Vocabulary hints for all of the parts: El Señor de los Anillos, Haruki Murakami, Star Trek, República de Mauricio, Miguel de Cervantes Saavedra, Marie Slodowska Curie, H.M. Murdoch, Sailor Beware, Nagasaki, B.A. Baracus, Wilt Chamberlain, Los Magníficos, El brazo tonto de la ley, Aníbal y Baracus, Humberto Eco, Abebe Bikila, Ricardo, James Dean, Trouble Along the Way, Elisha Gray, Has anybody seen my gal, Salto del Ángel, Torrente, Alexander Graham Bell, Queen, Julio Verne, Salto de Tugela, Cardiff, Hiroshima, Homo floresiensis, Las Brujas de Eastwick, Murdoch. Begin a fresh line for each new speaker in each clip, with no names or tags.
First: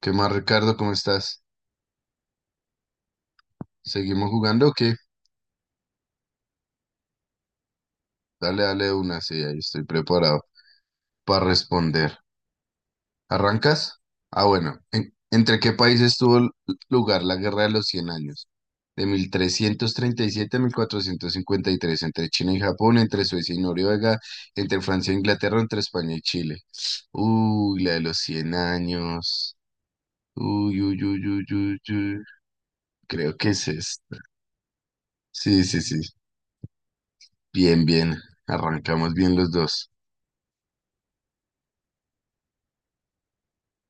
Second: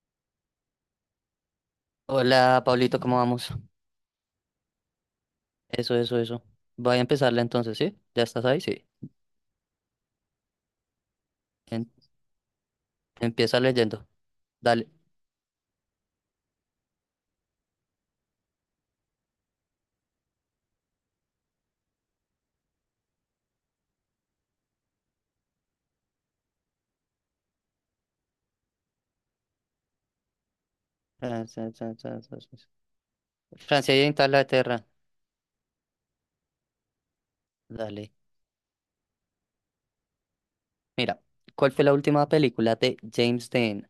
¿Qué más, Ricardo? ¿Cómo estás?
Hola, Pablito, ¿cómo vamos?
¿Seguimos jugando o qué?
Eso, eso, eso. Voy a empezarle, entonces, ¿sí? ¿Ya estás ahí?
Dale,
Sí.
dale de una, sí, ahí estoy preparado para
En-
responder.
empieza
¿Arrancas?
leyendo.
Ah, bueno.
Dale.
¿Entre qué países lugar la Guerra de los Cien años? De 1337 a mil cuatrocientos cincuenta y tres, entre China y Japón, entre Suecia y Noruega, entre Francia e Inglaterra, entre España y Chile. Uy, la de los 100 años. Uy, uy, uy, uy,
Francia
uy, uy. Creo que es
Francia y
esta.
Inglaterra.
Sí, sí, sí. Bien,
Dale.
bien. Arrancamos bien los dos.
Mira, ¿cuál fue la última película de James Dean?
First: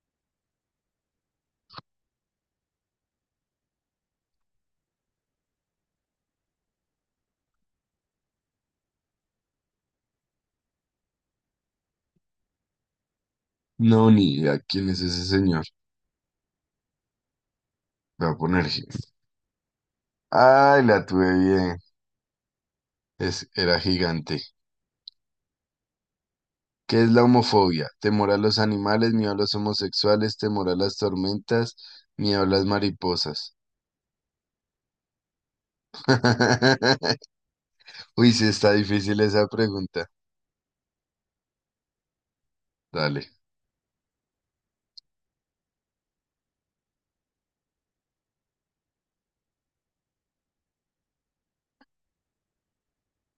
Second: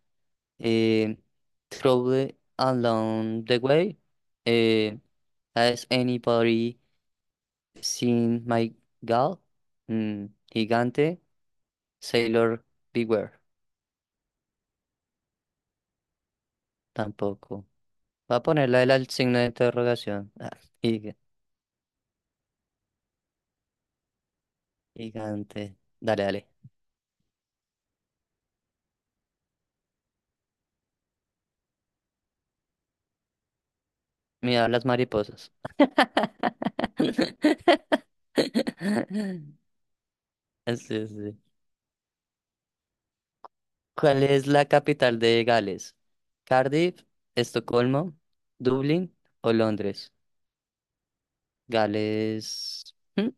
Eh, Trouble Along the Way. Eh, Has anybody seen my gal? Mm, Gigante. Sailor Beware.
No, ni idea quién es ese señor.
Tampoco.
Voy a
Va a
poner.
ponerla el al signo de interrogación. Ah,
Ay, la
giga-
tuve bien. Es, era gigante.
gigante. Dale, dale.
¿Qué es la homofobia? Temor a los animales, miedo a los homosexuales, temor a las tormentas, miedo a las mariposas.
Mira las mariposas.
Uy, sí está difícil esa pregunta.
Sí, sí.
Dale.
¿Cuál es la capital de Gales? ¿Cardiff, Estocolmo, Dublín o Londres? Gales. ¿Mm?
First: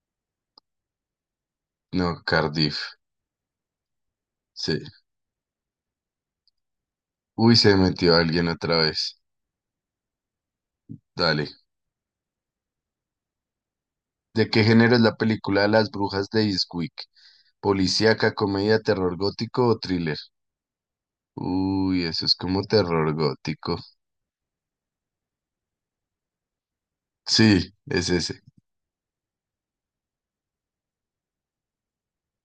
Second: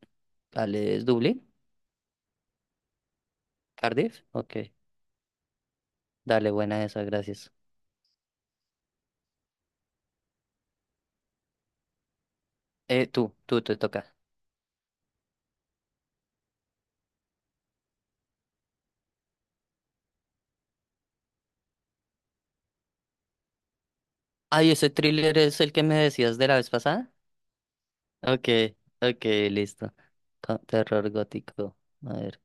¿Gales, Dublín?
No, Cardiff.
¿Cardiff? Ok.
Sí.
Dale, buena esa, gracias.
Uy, se metió alguien otra vez. Dale.
Tú te toca.
¿De qué género es la película Las Brujas de Eastwick? ¿Policíaca, comedia, terror gótico o thriller? Uy, eso es como terror gótico.
Ay, ese thriller es el que me decías de la vez pasada.
Sí, es ese.
Ok, ok, listo. Terror gótico. A ver.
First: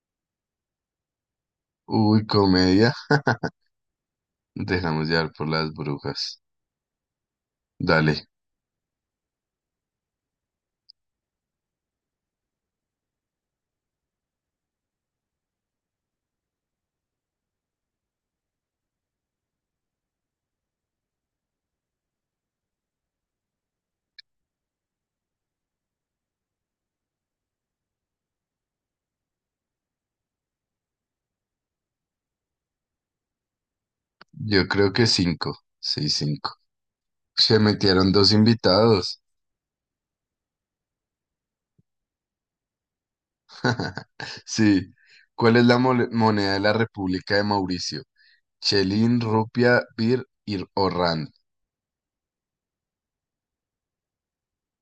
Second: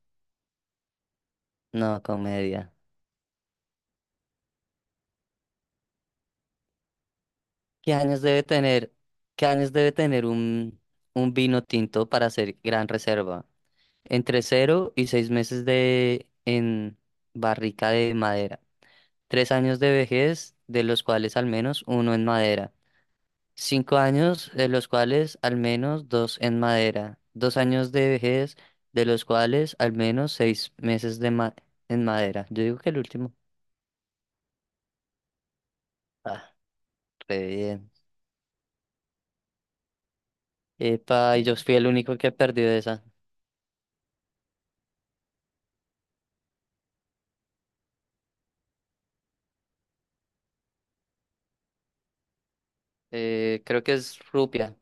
No,
Uy,
comedia.
comedia. Nos dejamos llevar por las brujas.
¿Qué
Dale,
años debe tener? ¿Qué años debe tener un vino tinto para hacer gran reserva? Entre cero y seis meses de en barrica de madera. Tres años de vejez, de los cuales al menos uno en madera. Cinco años, de los cuales al menos dos en madera. Dos años de vejez, de los cuales al menos seis meses en madera. Yo digo que el último.
yo creo que cinco. Sí, cinco.
Ah, re
Se
bien.
metieron dos invitados.
Epa, y yo fui el único que perdió esa.
Sí. ¿Cuál es la moneda de la República de Mauricio? Chelín, rupia, bir o rand.
Creo que es Rupia.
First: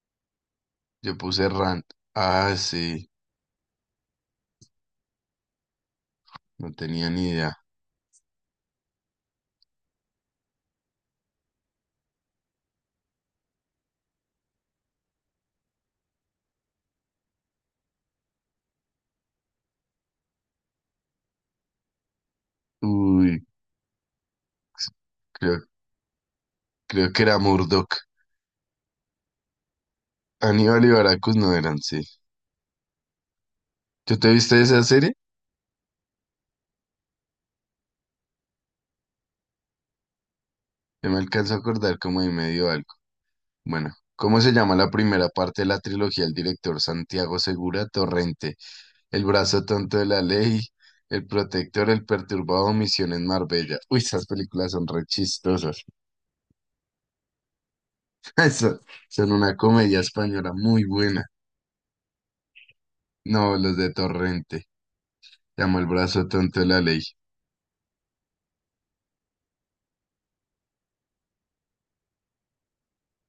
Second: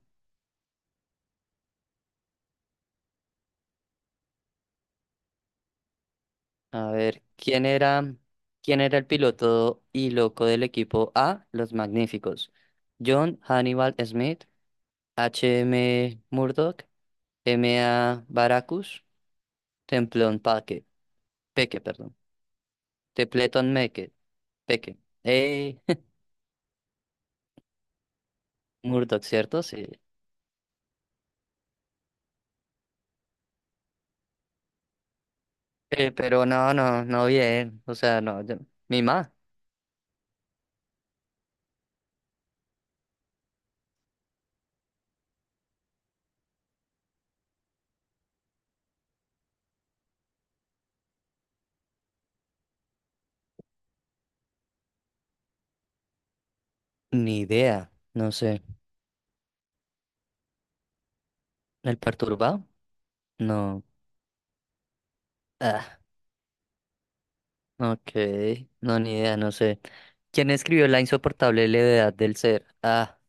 Yo puse rand. Ah, sí. No
A
tenía
ver,
ni idea.
¿quién era el piloto y loco del equipo A? Los Magníficos. John Hannibal Smith, H. H.M. Murdoch, M A. Baracus, Templón Paque, Peque, perdón.
Uy,
Tepleton Meque, Peque.
creo,
Eh,
creo que era Murdoch.
Murdoch, ¿cierto? Sí.
Aníbal y Baracus no eran, sí. ¿Tú te viste esa serie?
Pero no, no, no bien. O sea, no, mi ma.
Yo me alcanzo a acordar como de medio algo. Bueno, ¿cómo se llama la primera parte de la trilogía del director Santiago Segura Torrente? El brazo tonto de la ley, El protector, El perturbado, Misión en Marbella. Uy, esas películas son re chistosas.
Ni idea. No sé.
Eso- Son una comedia española muy buena.
¿El perturbado?
No, los
No.
de Torrente. Se llama El
Ah,
brazo tonto de la ley.
ok, no, ni idea, no sé. ¿Quién escribió La insoportable levedad del ser? Ah,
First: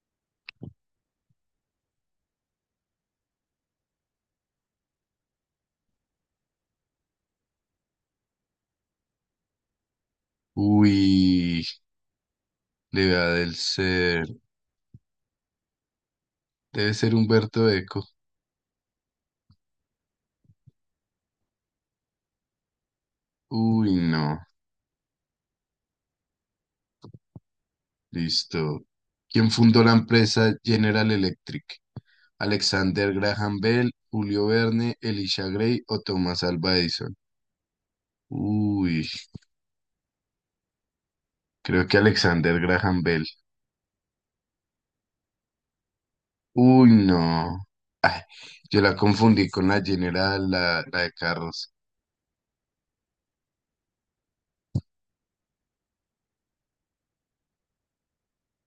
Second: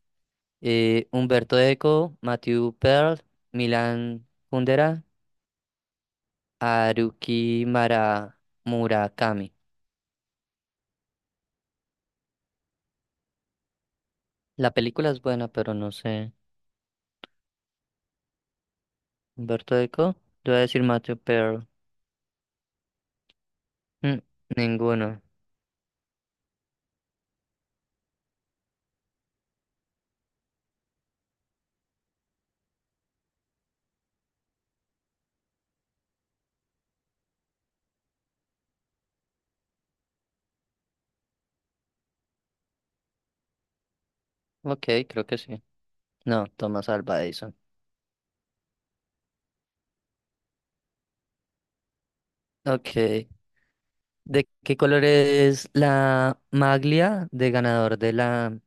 Humberto Eco, Matthew Pearl, Milan Kundera, Haruki Mara Murakami.
Uy, le va del ser.
La película es buena, pero no sé.
Debe ser Humberto Eco.
Humberto Eco, yo voy a decir Matthew Pearl.
Uy,
Mm,
no.
Ninguno.
Listo. ¿Quién fundó la empresa General Electric? Alexander Graham Bell, Julio Verne, Elisha Gray o Thomas Alva Edison. Uy, creo que Alexander Graham Bell.
Ok, creo que sí. No, Thomas
Uy,
Alva Edison.
no. Ay, yo la confundí con la General, la de carros.
Ok, ¿de qué color es la maglia de ganador de la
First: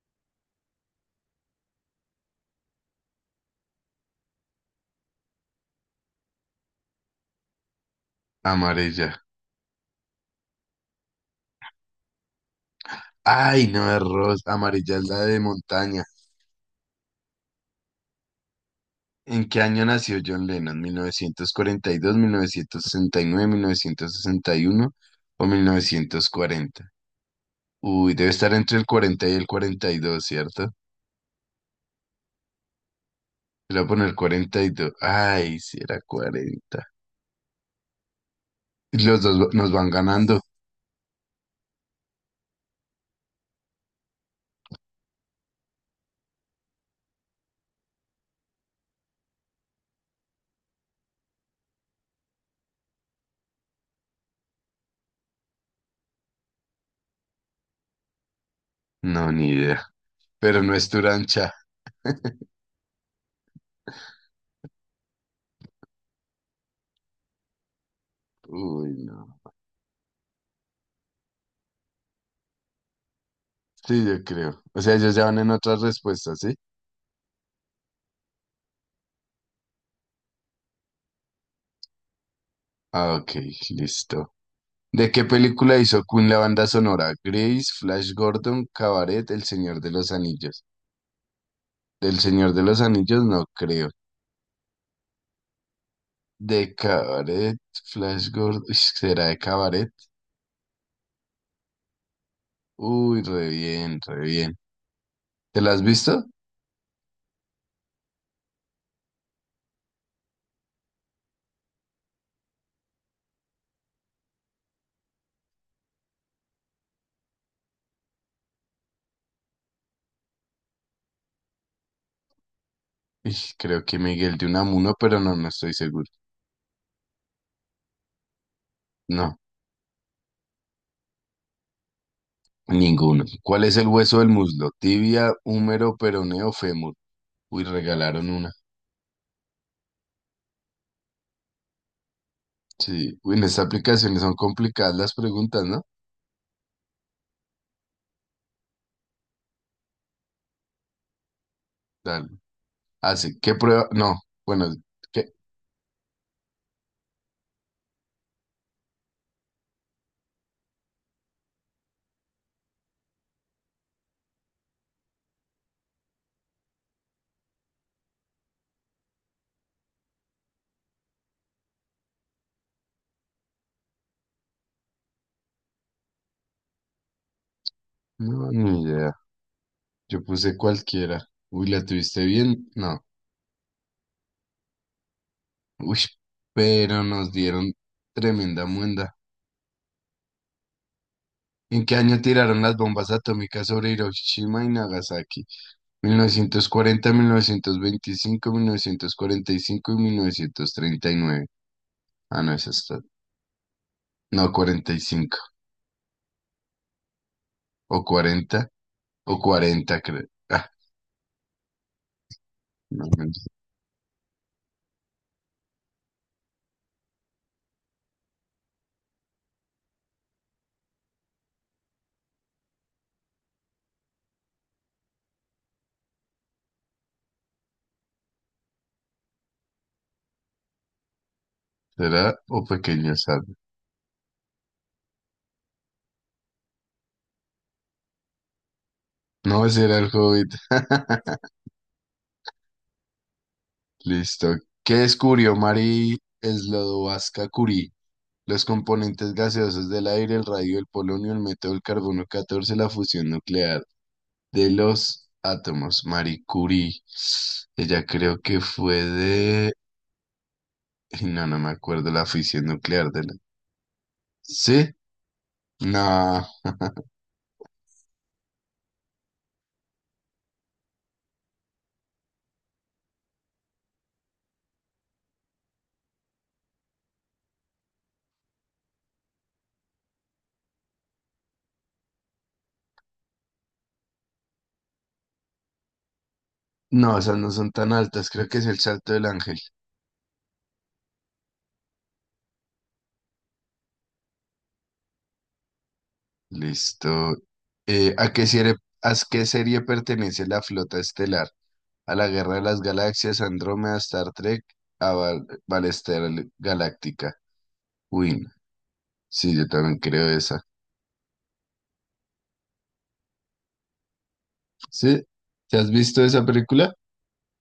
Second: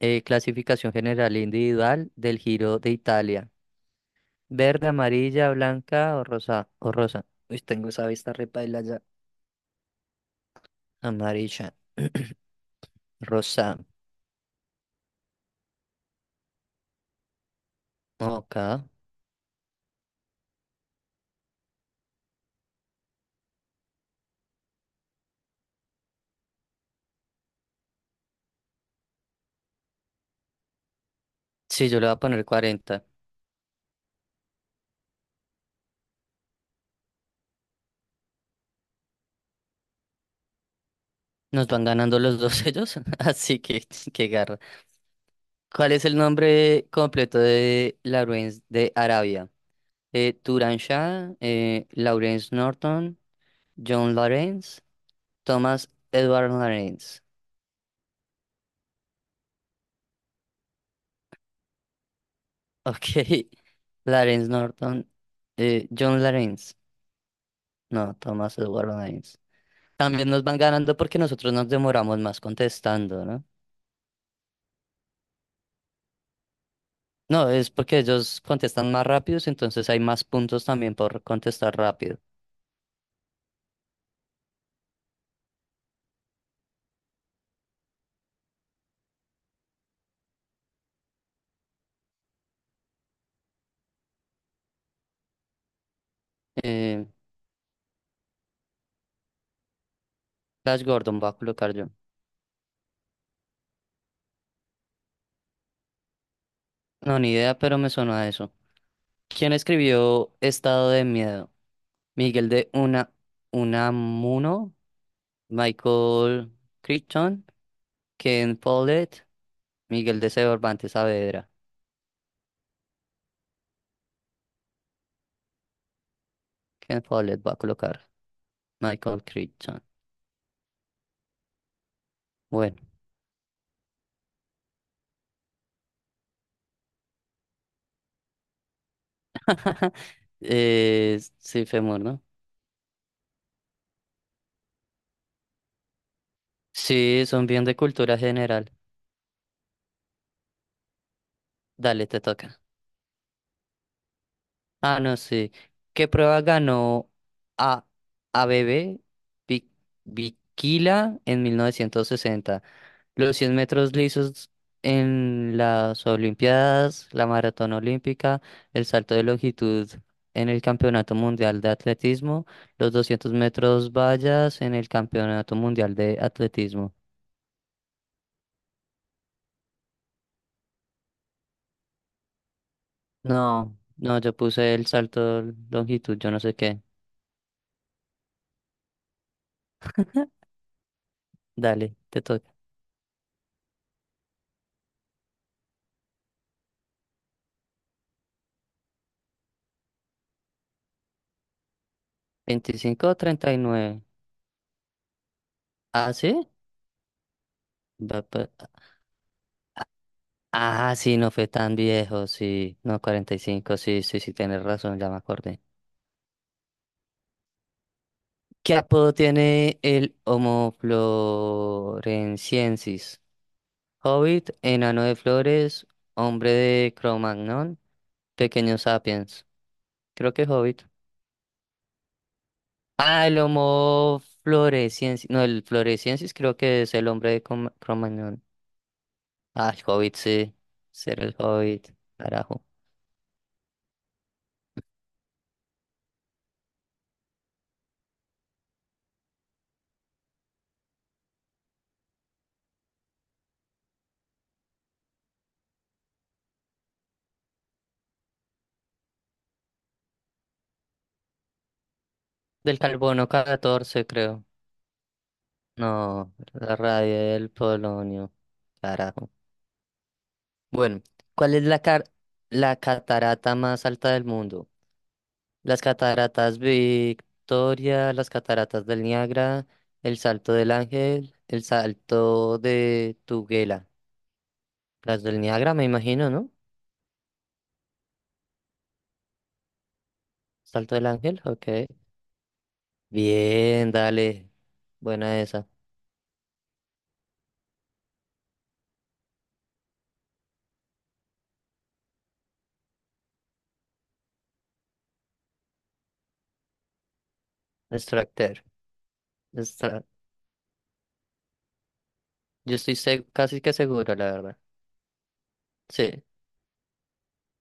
Clasificación general e individual del Giro de Italia? Verde, amarilla, blanca o rosa. O rosa. Uy, tengo esa vista repaila ya.
Amarilla.
Amarilla.
Ay,
Rosa.
no, es rosa. Amarilla es la de montaña.
Ok.
¿En qué año nació John Lennon? Mil mil mil novecientos novecientos novecientos cuarenta y dos, mil novecientos sesenta y nueve, mil novecientos sesenta y uno o 1940. Uy, debe estar entre el 42, ¿cierto?
Sí, yo le voy a poner 40.
Le voy a poner 42. Ay, si era 40. Y nos van ganando.
Nos van ganando los dos ellos, así que qué garra. ¿Cuál es el nombre completo de Lawrence de Arabia? Turan Shah, Lawrence Norton, John Lawrence, Thomas Edward Lawrence.
No, ni idea. Pero no es Turancha.
Ok. Lawrence Norton. John Lawrence. No, Thomas Edward
Uy,
Lawrence.
no.
También nos van ganando porque nosotros nos demoramos más contestando, ¿no?
Sí, yo creo. O sea, ellos ya van en otras respuestas, ¿sí?
No, es porque ellos contestan más rápidos, entonces hay más puntos también por contestar rápido.
Ah, ok, listo. ¿De qué película hizo Queen la banda sonora? Grace, Flash Gordon, Cabaret, El Señor de los Anillos. Del Señor de los Anillos no creo. De
Eh,
Cabaret, Flash Gordon. Uy, ¿será de Cabaret?
Flash Gordon va a colocar yo.
Uy, re bien, re bien. ¿Te la has visto?
No, ni idea, pero me sonó a eso. ¿Quién escribió Estado de Miedo? Miguel de Una, Unamuno, Michael Crichton, Ken Follett, Miguel de Cervantes Saavedra.
Ij, creo que Miguel de Unamuno, pero no, no estoy seguro.
Ken Follett va a colocar Michael
No,
Crichton. Bueno,
ninguno. ¿Cuál es el hueso del muslo? Tibia, húmero, peroneo, fémur. Uy, regalaron una.
sí, Femur, ¿no?
Sí. Uy, en estas aplicaciones son complicadas las preguntas, ¿no?
Sí, son bien de cultura general. Dale, te
Dale.
toca.
Hace, ¿qué prueba? No. Bueno,
Ah, no,
¿qué?
sí. ¿Qué prueba ganó a ABB Bikila en 1960? Los 100 metros lisos en las Olimpiadas, la maratón olímpica, el salto de longitud en el Campeonato Mundial de Atletismo, los 200 metros vallas en el Campeonato Mundial de Atletismo.
No, ni idea. Yo puse cualquiera. Uy, ¿la tuviste bien? No.
No, no, yo puse el salto de
Uy,
longitud, yo no sé qué.
pero nos dieron tremenda muenda. ¿En qué
Dale,
año
te toca.
tiraron las bombas atómicas sobre Hiroshima y Nagasaki? 1940, 1925, 1945 y 1939. Ah, no, esa está.
25 o 39.
No, 45.
¿Ah, sí?
O
Va pa-
40, o 40, creo. Ah,
Ah, sí, no fue tan viejo, sí. No,
no, no,
45, sí, sí, sí, tienes razón, ya me acordé. ¿Qué apodo tiene el Homo floresiensis? Hobbit, enano de flores, hombre de Cromagnon, pequeño sapiens. Creo que es Hobbit.
será o pequeño
Ah, el
sad.
Homo floresiensis. No, el floresiensis creo que es el hombre de Cromagnon.
No,
Ah, el
será el
Hobbit, sí.
Hobbit.
Ser el Hobbit. Carajo.
Listo. ¿Qué descubrió Marie Slodowska Curie? Los componentes gaseosos del aire, el radio, el polonio, el método del carbono 14, la fusión nuclear. De los átomos, Marie Curie. Ella creo que fue de... No, no me acuerdo la fisión
Del
nuclear de
carbono
la...
14 creo.
¿Sí?
No,
No,
la radio del polonio. Carajo. Bueno, ¿cuál es la catarata más alta del mundo? Las cataratas Victoria, las cataratas del Niágara, el Salto del Ángel, el Salto de Tuguela. Las del Niágara, me imagino, ¿no?
no, esas no son tan altas. Creo que es el salto del ángel.
Salto del Ángel, ok. Bien, dale. Buena esa.
Listo. Eh, ¿a qué serie, ¿A qué serie pertenece la flota estelar? ¿A la Guerra de las Galaxias, Andrómeda, Star Trek, a Val Battlestar Galáctica? Win.
Extractor.
Sí, yo también
Extra-
creo esa.
Yo estoy casi que seguro, la verdad.
¿Sí? ¿Te has visto
Sí.
esa película?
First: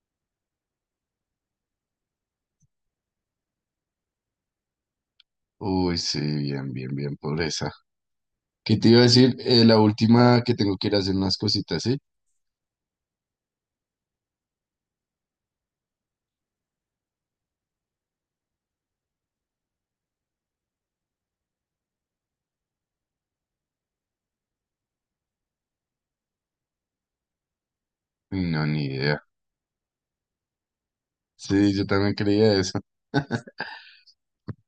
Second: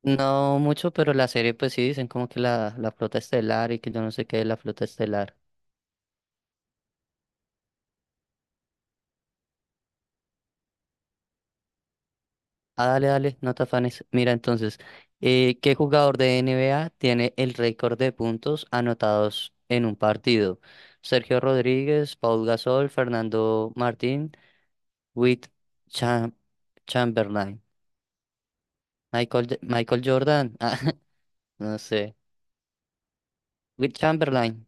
No mucho, pero la serie, pues sí, dicen como que la flota estelar y que yo no sé qué es la flota estelar.
Uy, sí, bien, bien, bien, pobreza. ¿Qué te iba a decir? La última, que tengo que ir a hacer unas cositas, ¿sí?
Ah, dale, dale, no te afanes. Mira entonces, ¿qué jugador de NBA tiene el récord de puntos anotados en un partido? Sergio Rodríguez, Paul Gasol, Fernando Martín, Wilt Cham- Chamberlain,
Uy, no, ni idea.
Michael Jordan, ah,
Sí,
no
yo también
sé,
creía eso.
Wilt Chamberlain,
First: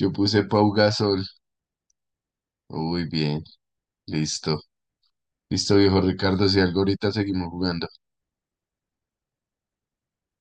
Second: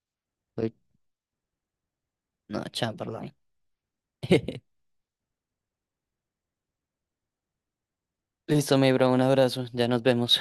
Yo puse Pau
Wilt-
Gasol.
no,
Uy,
Chamberlain.
bien, listo. Listo, viejo Ricardo, si algo ahorita seguimos jugando.
Listo, mi bro, un abrazo, ya nos vemos.